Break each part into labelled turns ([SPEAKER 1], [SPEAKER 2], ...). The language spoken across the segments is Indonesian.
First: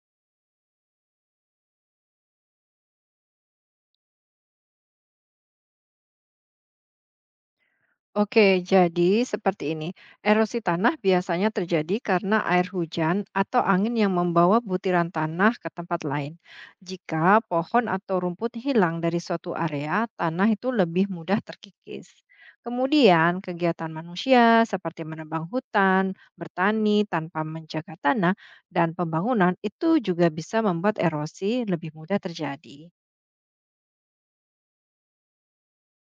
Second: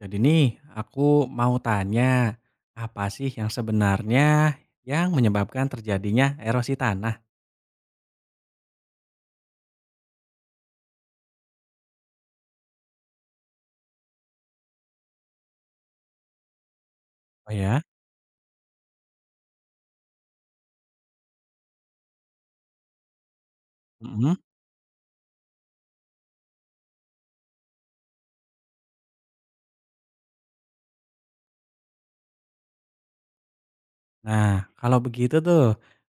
[SPEAKER 1] Jadi nih, aku mau tanya, apa sih yang sebenarnya yang menyebabkan terjadinya erosi tanah?
[SPEAKER 2] Oke, jadi seperti ini. Erosi tanah biasanya terjadi karena air hujan atau angin yang membawa butiran tanah ke tempat lain. Jika
[SPEAKER 1] Oh ya.
[SPEAKER 2] pohon atau rumput hilang dari suatu area, tanah itu lebih mudah terkikis. Kemudian, kegiatan
[SPEAKER 1] Mhm.
[SPEAKER 2] manusia seperti menebang hutan, bertani tanpa menjaga tanah, dan pembangunan itu juga bisa membuat erosi lebih mudah terjadi.
[SPEAKER 1] Nah, kalau begitu tuh,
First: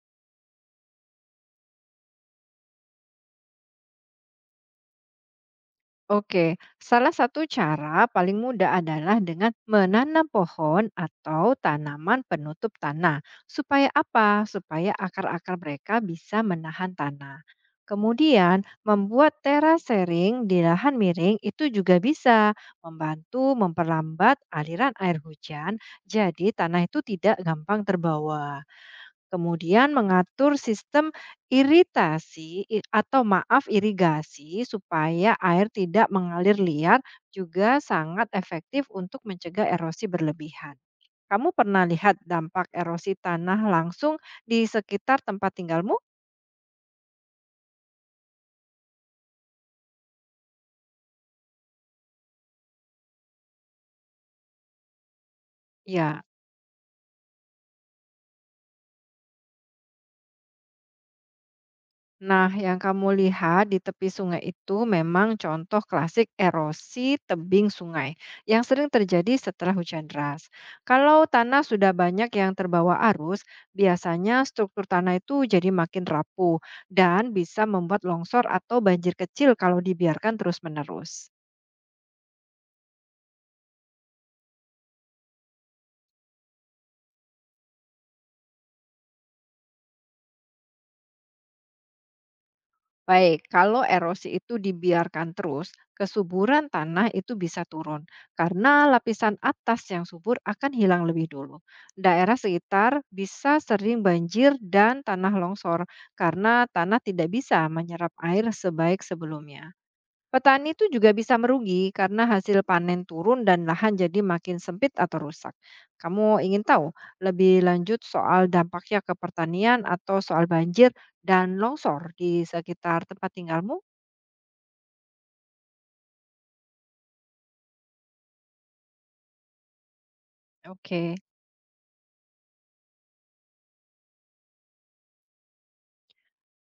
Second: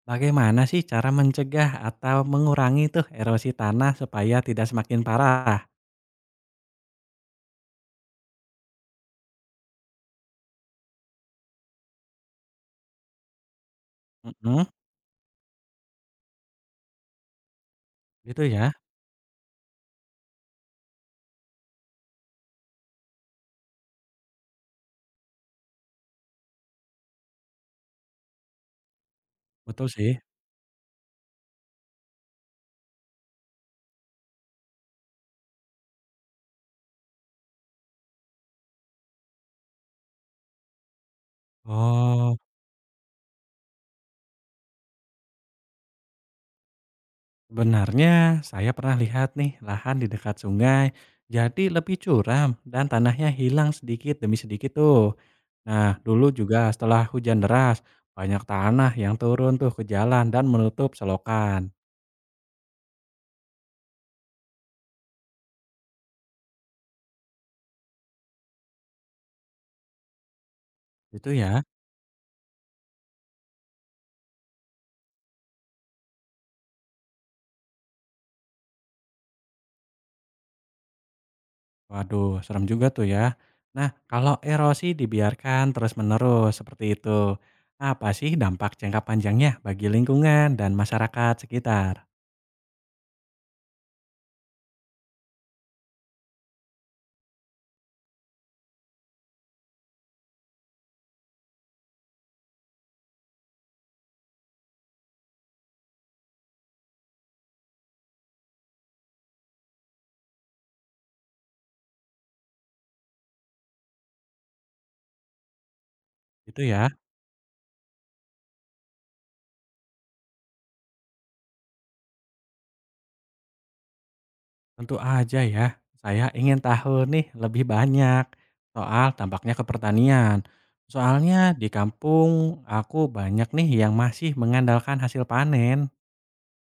[SPEAKER 1] bagaimana sih cara mencegah atau mengurangi tuh erosi tanah supaya tidak semakin parah?
[SPEAKER 2] Oke, salah satu cara paling mudah adalah dengan menanam pohon atau tanaman penutup tanah. Supaya apa?
[SPEAKER 1] Mhm,
[SPEAKER 2] Supaya akar-akar mereka bisa menahan tanah.
[SPEAKER 1] gitu
[SPEAKER 2] Kemudian,
[SPEAKER 1] ya,
[SPEAKER 2] membuat terasering di lahan miring itu juga bisa membantu memperlambat aliran air hujan, jadi tanah itu tidak gampang terbawa.
[SPEAKER 1] betul
[SPEAKER 2] Kemudian
[SPEAKER 1] sih.
[SPEAKER 2] mengatur sistem iritasi i atau maaf irigasi supaya air tidak mengalir liar juga sangat efektif untuk mencegah erosi berlebihan. Kamu pernah lihat
[SPEAKER 1] Oh,
[SPEAKER 2] dampak erosi tanah langsung di sekitar tempat tinggalmu?
[SPEAKER 1] sebenarnya saya pernah lihat nih lahan di dekat sungai, jadi lebih curam dan tanahnya hilang sedikit demi sedikit tuh. Nah,
[SPEAKER 2] Ya.
[SPEAKER 1] dulu juga setelah hujan deras, banyak tanah yang turun tuh ke jalan dan menutup selokan.
[SPEAKER 2] Nah, yang kamu lihat di tepi sungai itu memang contoh klasik erosi tebing sungai yang sering terjadi setelah hujan deras. Kalau
[SPEAKER 1] Itu
[SPEAKER 2] tanah
[SPEAKER 1] ya.
[SPEAKER 2] sudah banyak yang terbawa arus, biasanya struktur tanah itu jadi makin rapuh dan bisa membuat longsor atau banjir kecil kalau dibiarkan terus-menerus.
[SPEAKER 1] Waduh, serem juga tuh ya. Nah, kalau erosi dibiarkan terus-menerus seperti itu, apa sih dampak jangka panjangnya bagi lingkungan dan masyarakat sekitar?
[SPEAKER 2] Baik, kalau erosi itu dibiarkan terus, kesuburan tanah itu bisa turun karena lapisan atas yang subur akan hilang lebih dulu. Daerah sekitar bisa sering banjir dan tanah longsor karena tanah tidak bisa menyerap air sebaik sebelumnya. Petani itu juga bisa merugi karena hasil panen turun dan lahan jadi makin sempit atau rusak. Kamu
[SPEAKER 1] Itu
[SPEAKER 2] ingin tahu
[SPEAKER 1] ya.
[SPEAKER 2] lebih lanjut soal dampaknya ke pertanian atau soal banjir dan longsor di sekitar tempat tinggalmu?
[SPEAKER 1] Tentu aja ya. Saya ingin tahu nih lebih banyak soal dampaknya ke pertanian.
[SPEAKER 2] Oke.
[SPEAKER 1] Soalnya di kampung aku banyak nih yang masih mengandalkan hasil panen.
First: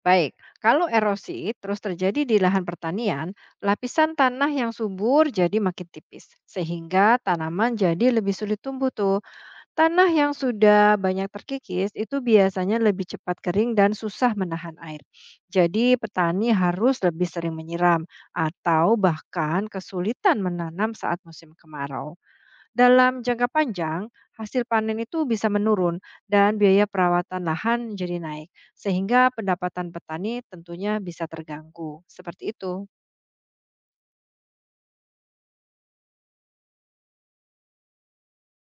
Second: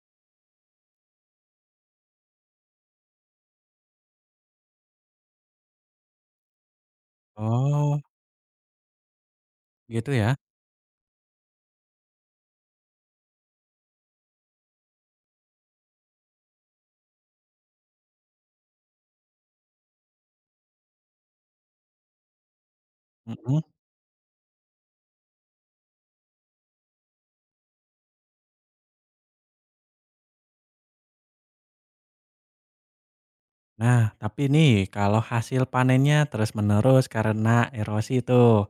[SPEAKER 2] Baik, kalau erosi terus terjadi di lahan pertanian, lapisan tanah yang subur jadi makin tipis, sehingga tanaman
[SPEAKER 1] Oh,
[SPEAKER 2] jadi lebih sulit tumbuh tuh.
[SPEAKER 1] gitu
[SPEAKER 2] Tanah yang
[SPEAKER 1] ya?
[SPEAKER 2] sudah banyak terkikis itu biasanya lebih cepat kering dan susah menahan air. Jadi petani harus lebih sering menyiram atau bahkan kesulitan menanam saat musim kemarau. Dalam jangka
[SPEAKER 1] Mhm.
[SPEAKER 2] panjang, hasil panen itu bisa menurun dan biaya perawatan lahan jadi naik, sehingga pendapatan petani tentunya bisa terganggu. Seperti itu.
[SPEAKER 1] Nah, tapi nih kalau hasil panennya terus-menerus karena erosi itu,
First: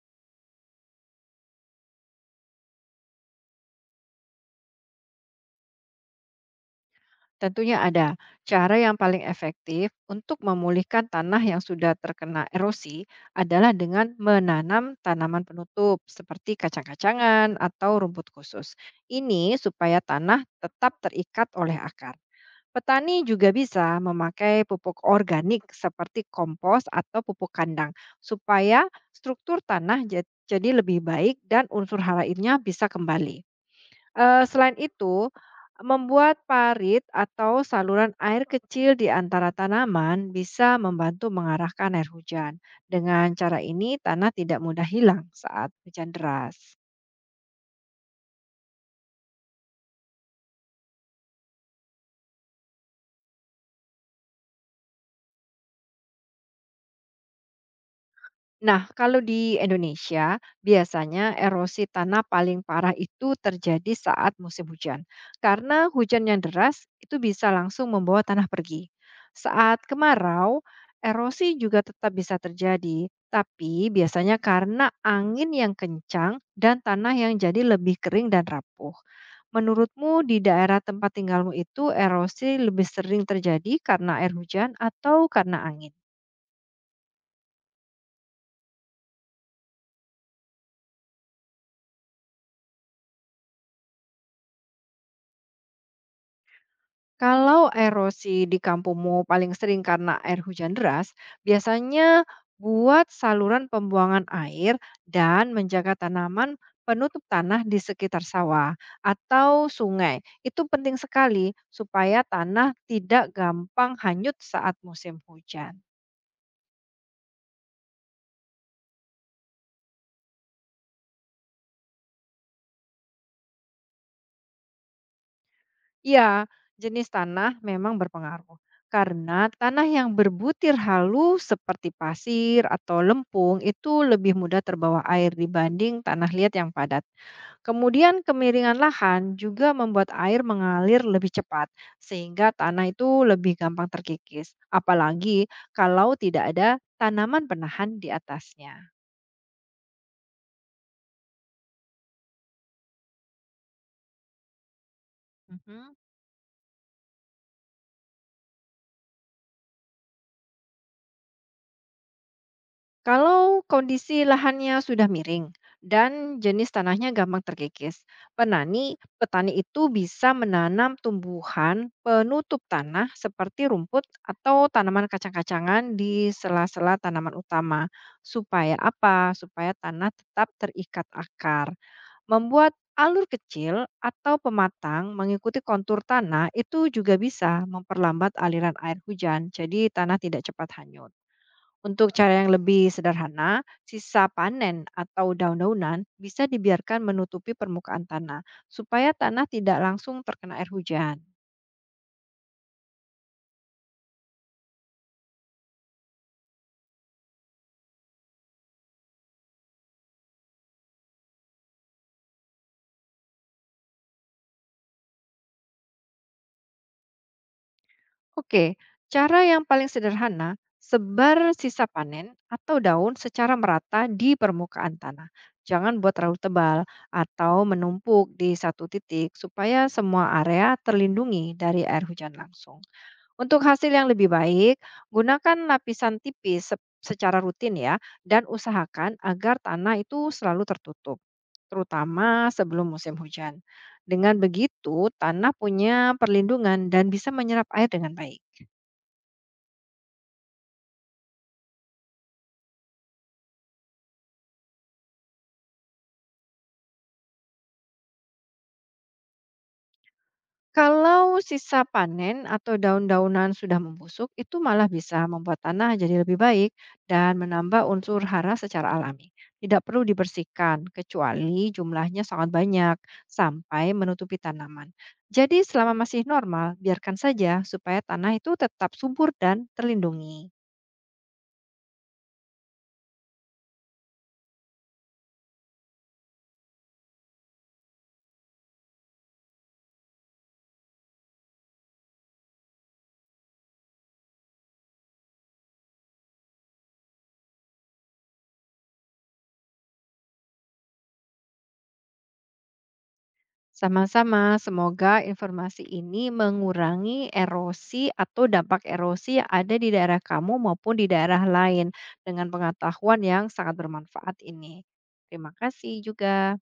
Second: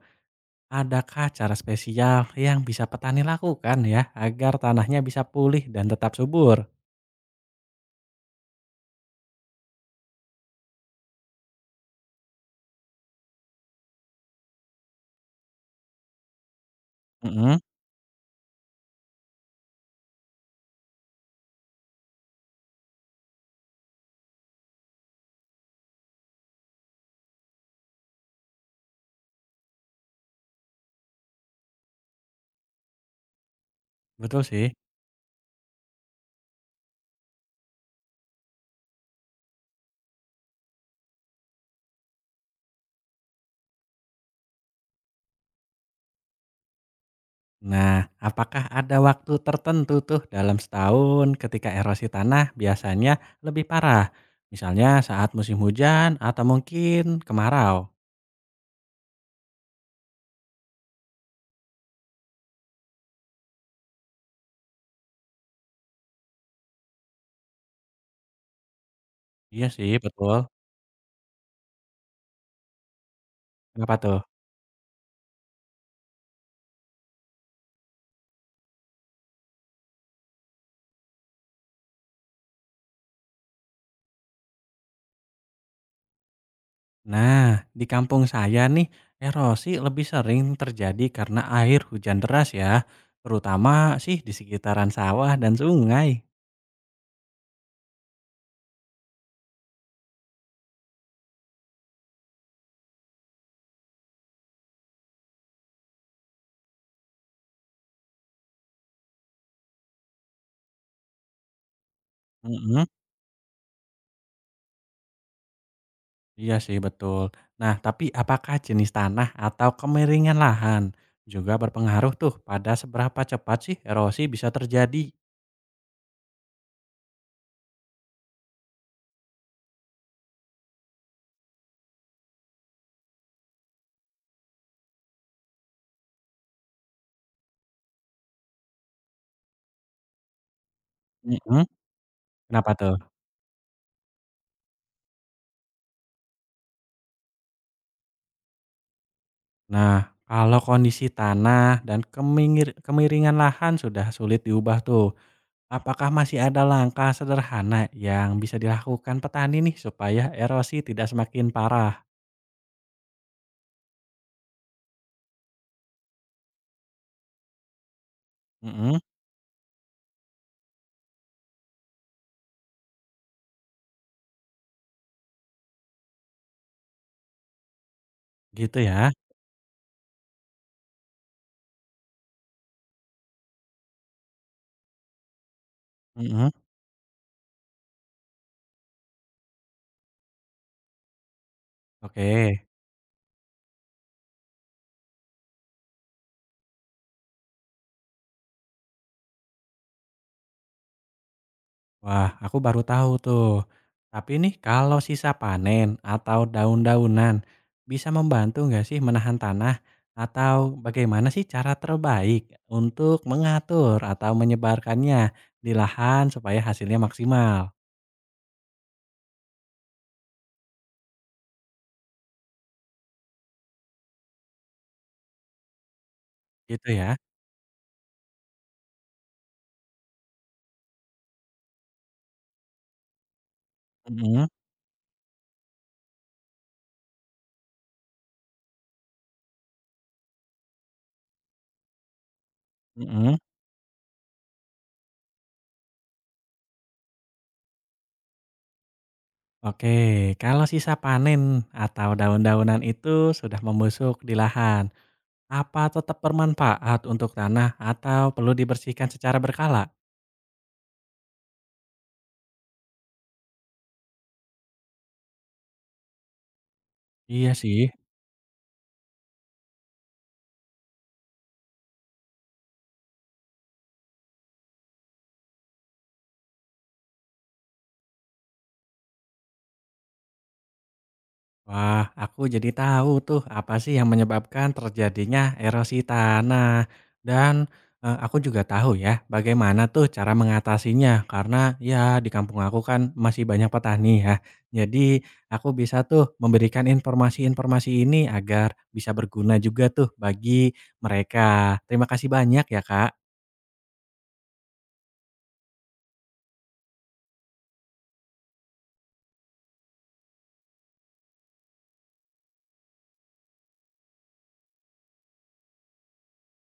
[SPEAKER 1] adakah cara spesial yang bisa petani lakukan ya agar tanahnya bisa pulih dan tetap subur?
[SPEAKER 2] Tentunya ada cara yang paling efektif untuk memulihkan tanah yang sudah terkena erosi adalah dengan menanam tanaman penutup seperti
[SPEAKER 1] Mhm,
[SPEAKER 2] kacang-kacangan atau rumput khusus. Ini supaya tanah tetap terikat oleh akar. Petani juga bisa memakai pupuk organik seperti kompos atau pupuk kandang supaya struktur tanah jadi lebih baik dan unsur hara airnya bisa kembali.
[SPEAKER 1] betul sih.
[SPEAKER 2] Selain itu, membuat parit atau saluran air kecil di antara tanaman bisa membantu mengarahkan air hujan. Dengan cara ini, tanah tidak mudah hilang saat hujan deras.
[SPEAKER 1] Nah, apakah ada waktu tertentu tuh dalam setahun ketika erosi tanah biasanya lebih parah? Misalnya saat musim hujan atau mungkin kemarau?
[SPEAKER 2] Nah, kalau di Indonesia, biasanya erosi tanah paling parah itu terjadi saat musim hujan. Karena hujan yang deras itu bisa langsung membawa tanah pergi.
[SPEAKER 1] Iya
[SPEAKER 2] Saat
[SPEAKER 1] sih, betul.
[SPEAKER 2] kemarau, erosi juga tetap bisa terjadi, tapi
[SPEAKER 1] Kenapa tuh?
[SPEAKER 2] biasanya karena angin yang kencang dan tanah yang jadi lebih kering dan rapuh. Menurutmu di daerah tempat tinggalmu itu erosi lebih sering terjadi karena air hujan atau karena angin?
[SPEAKER 1] Nah, di kampung saya nih, erosi lebih sering terjadi karena air hujan deras ya, terutama sih di sekitaran sawah dan sungai.
[SPEAKER 2] Kalau erosi di kampungmu paling sering karena air hujan deras, biasanya buat saluran pembuangan air dan menjaga tanaman penutup tanah di sekitar sawah atau sungai. Itu penting sekali supaya tanah
[SPEAKER 1] Mhm,
[SPEAKER 2] tidak gampang hanyut saat musim hujan.
[SPEAKER 1] iya sih betul. Nah, tapi apakah jenis tanah atau kemiringan lahan juga berpengaruh tuh pada seberapa cepat sih erosi bisa terjadi?
[SPEAKER 2] Ya, jenis tanah memang berpengaruh. Karena tanah yang berbutir halus seperti pasir atau lempung itu lebih mudah terbawa air dibanding tanah liat yang padat. Kemudian kemiringan lahan juga membuat air mengalir lebih
[SPEAKER 1] Mhm,
[SPEAKER 2] cepat, sehingga
[SPEAKER 1] kenapa
[SPEAKER 2] tanah
[SPEAKER 1] tuh?
[SPEAKER 2] itu lebih gampang terkikis, apalagi kalau tidak ada tanaman penahan di atasnya.
[SPEAKER 1] Nah, kalau kondisi tanah dan kemiringan lahan sudah sulit diubah tuh,
[SPEAKER 2] Mhm.
[SPEAKER 1] apakah masih ada langkah sederhana yang bisa dilakukan petani nih supaya erosi tidak semakin parah?
[SPEAKER 2] Kalau kondisi lahannya sudah miring dan jenis tanahnya gampang terkikis,
[SPEAKER 1] Mhm,
[SPEAKER 2] petani itu bisa menanam tumbuhan penutup tanah seperti rumput atau tanaman kacang-kacangan di sela-sela tanaman utama. Supaya
[SPEAKER 1] gitu ya?
[SPEAKER 2] apa? Supaya tanah tetap terikat akar. Membuat alur kecil atau pematang mengikuti kontur tanah
[SPEAKER 1] Mhm,
[SPEAKER 2] itu juga bisa memperlambat aliran air hujan, jadi tanah tidak cepat hanyut. Untuk cara yang
[SPEAKER 1] oke.
[SPEAKER 2] lebih sederhana, sisa panen atau daun-daunan bisa dibiarkan menutupi permukaan tanah supaya tanah tidak langsung terkena air hujan.
[SPEAKER 1] Wah, aku baru tahu tuh. Tapi nih kalau sisa panen atau daun-daunan bisa membantu nggak sih menahan tanah? Atau bagaimana sih cara terbaik untuk mengatur atau menyebarkannya di lahan supaya hasilnya maksimal?
[SPEAKER 2] Oke, cara yang paling sederhana, sebar sisa panen atau daun secara merata di permukaan tanah. Jangan buat terlalu tebal
[SPEAKER 1] Gitu ya?
[SPEAKER 2] atau menumpuk di satu titik supaya semua area terlindungi dari air hujan langsung. Untuk hasil yang lebih
[SPEAKER 1] Mhm,
[SPEAKER 2] baik, gunakan lapisan tipis secara rutin ya, dan usahakan agar tanah itu selalu tertutup, terutama sebelum musim
[SPEAKER 1] mhm.
[SPEAKER 2] hujan. Dengan begitu, tanah punya perlindungan dan bisa menyerap air dengan baik.
[SPEAKER 1] Oke, kalau sisa panen atau daun-daunan itu sudah membusuk di lahan, apa tetap bermanfaat untuk tanah atau perlu dibersihkan secara berkala?
[SPEAKER 2] Kalau sisa panen atau daun-daunan sudah membusuk, itu malah bisa membuat tanah jadi lebih baik dan
[SPEAKER 1] Iya
[SPEAKER 2] menambah
[SPEAKER 1] sih.
[SPEAKER 2] unsur hara secara alami. Tidak perlu dibersihkan, kecuali jumlahnya sangat banyak sampai menutupi tanaman. Jadi selama masih normal, biarkan saja supaya tanah itu tetap subur dan terlindungi.
[SPEAKER 1] Wah, aku jadi tahu tuh apa sih yang menyebabkan terjadinya erosi tanah. Dan aku juga tahu ya bagaimana tuh cara mengatasinya karena ya di kampung aku kan masih banyak petani ya. Jadi aku bisa tuh memberikan informasi-informasi ini agar bisa berguna juga tuh bagi mereka. Terima kasih banyak ya, Kak.
[SPEAKER 2] Sama-sama, semoga informasi ini mengurangi erosi atau dampak erosi yang ada di daerah kamu maupun di daerah lain dengan pengetahuan yang sangat bermanfaat ini. Terima kasih juga.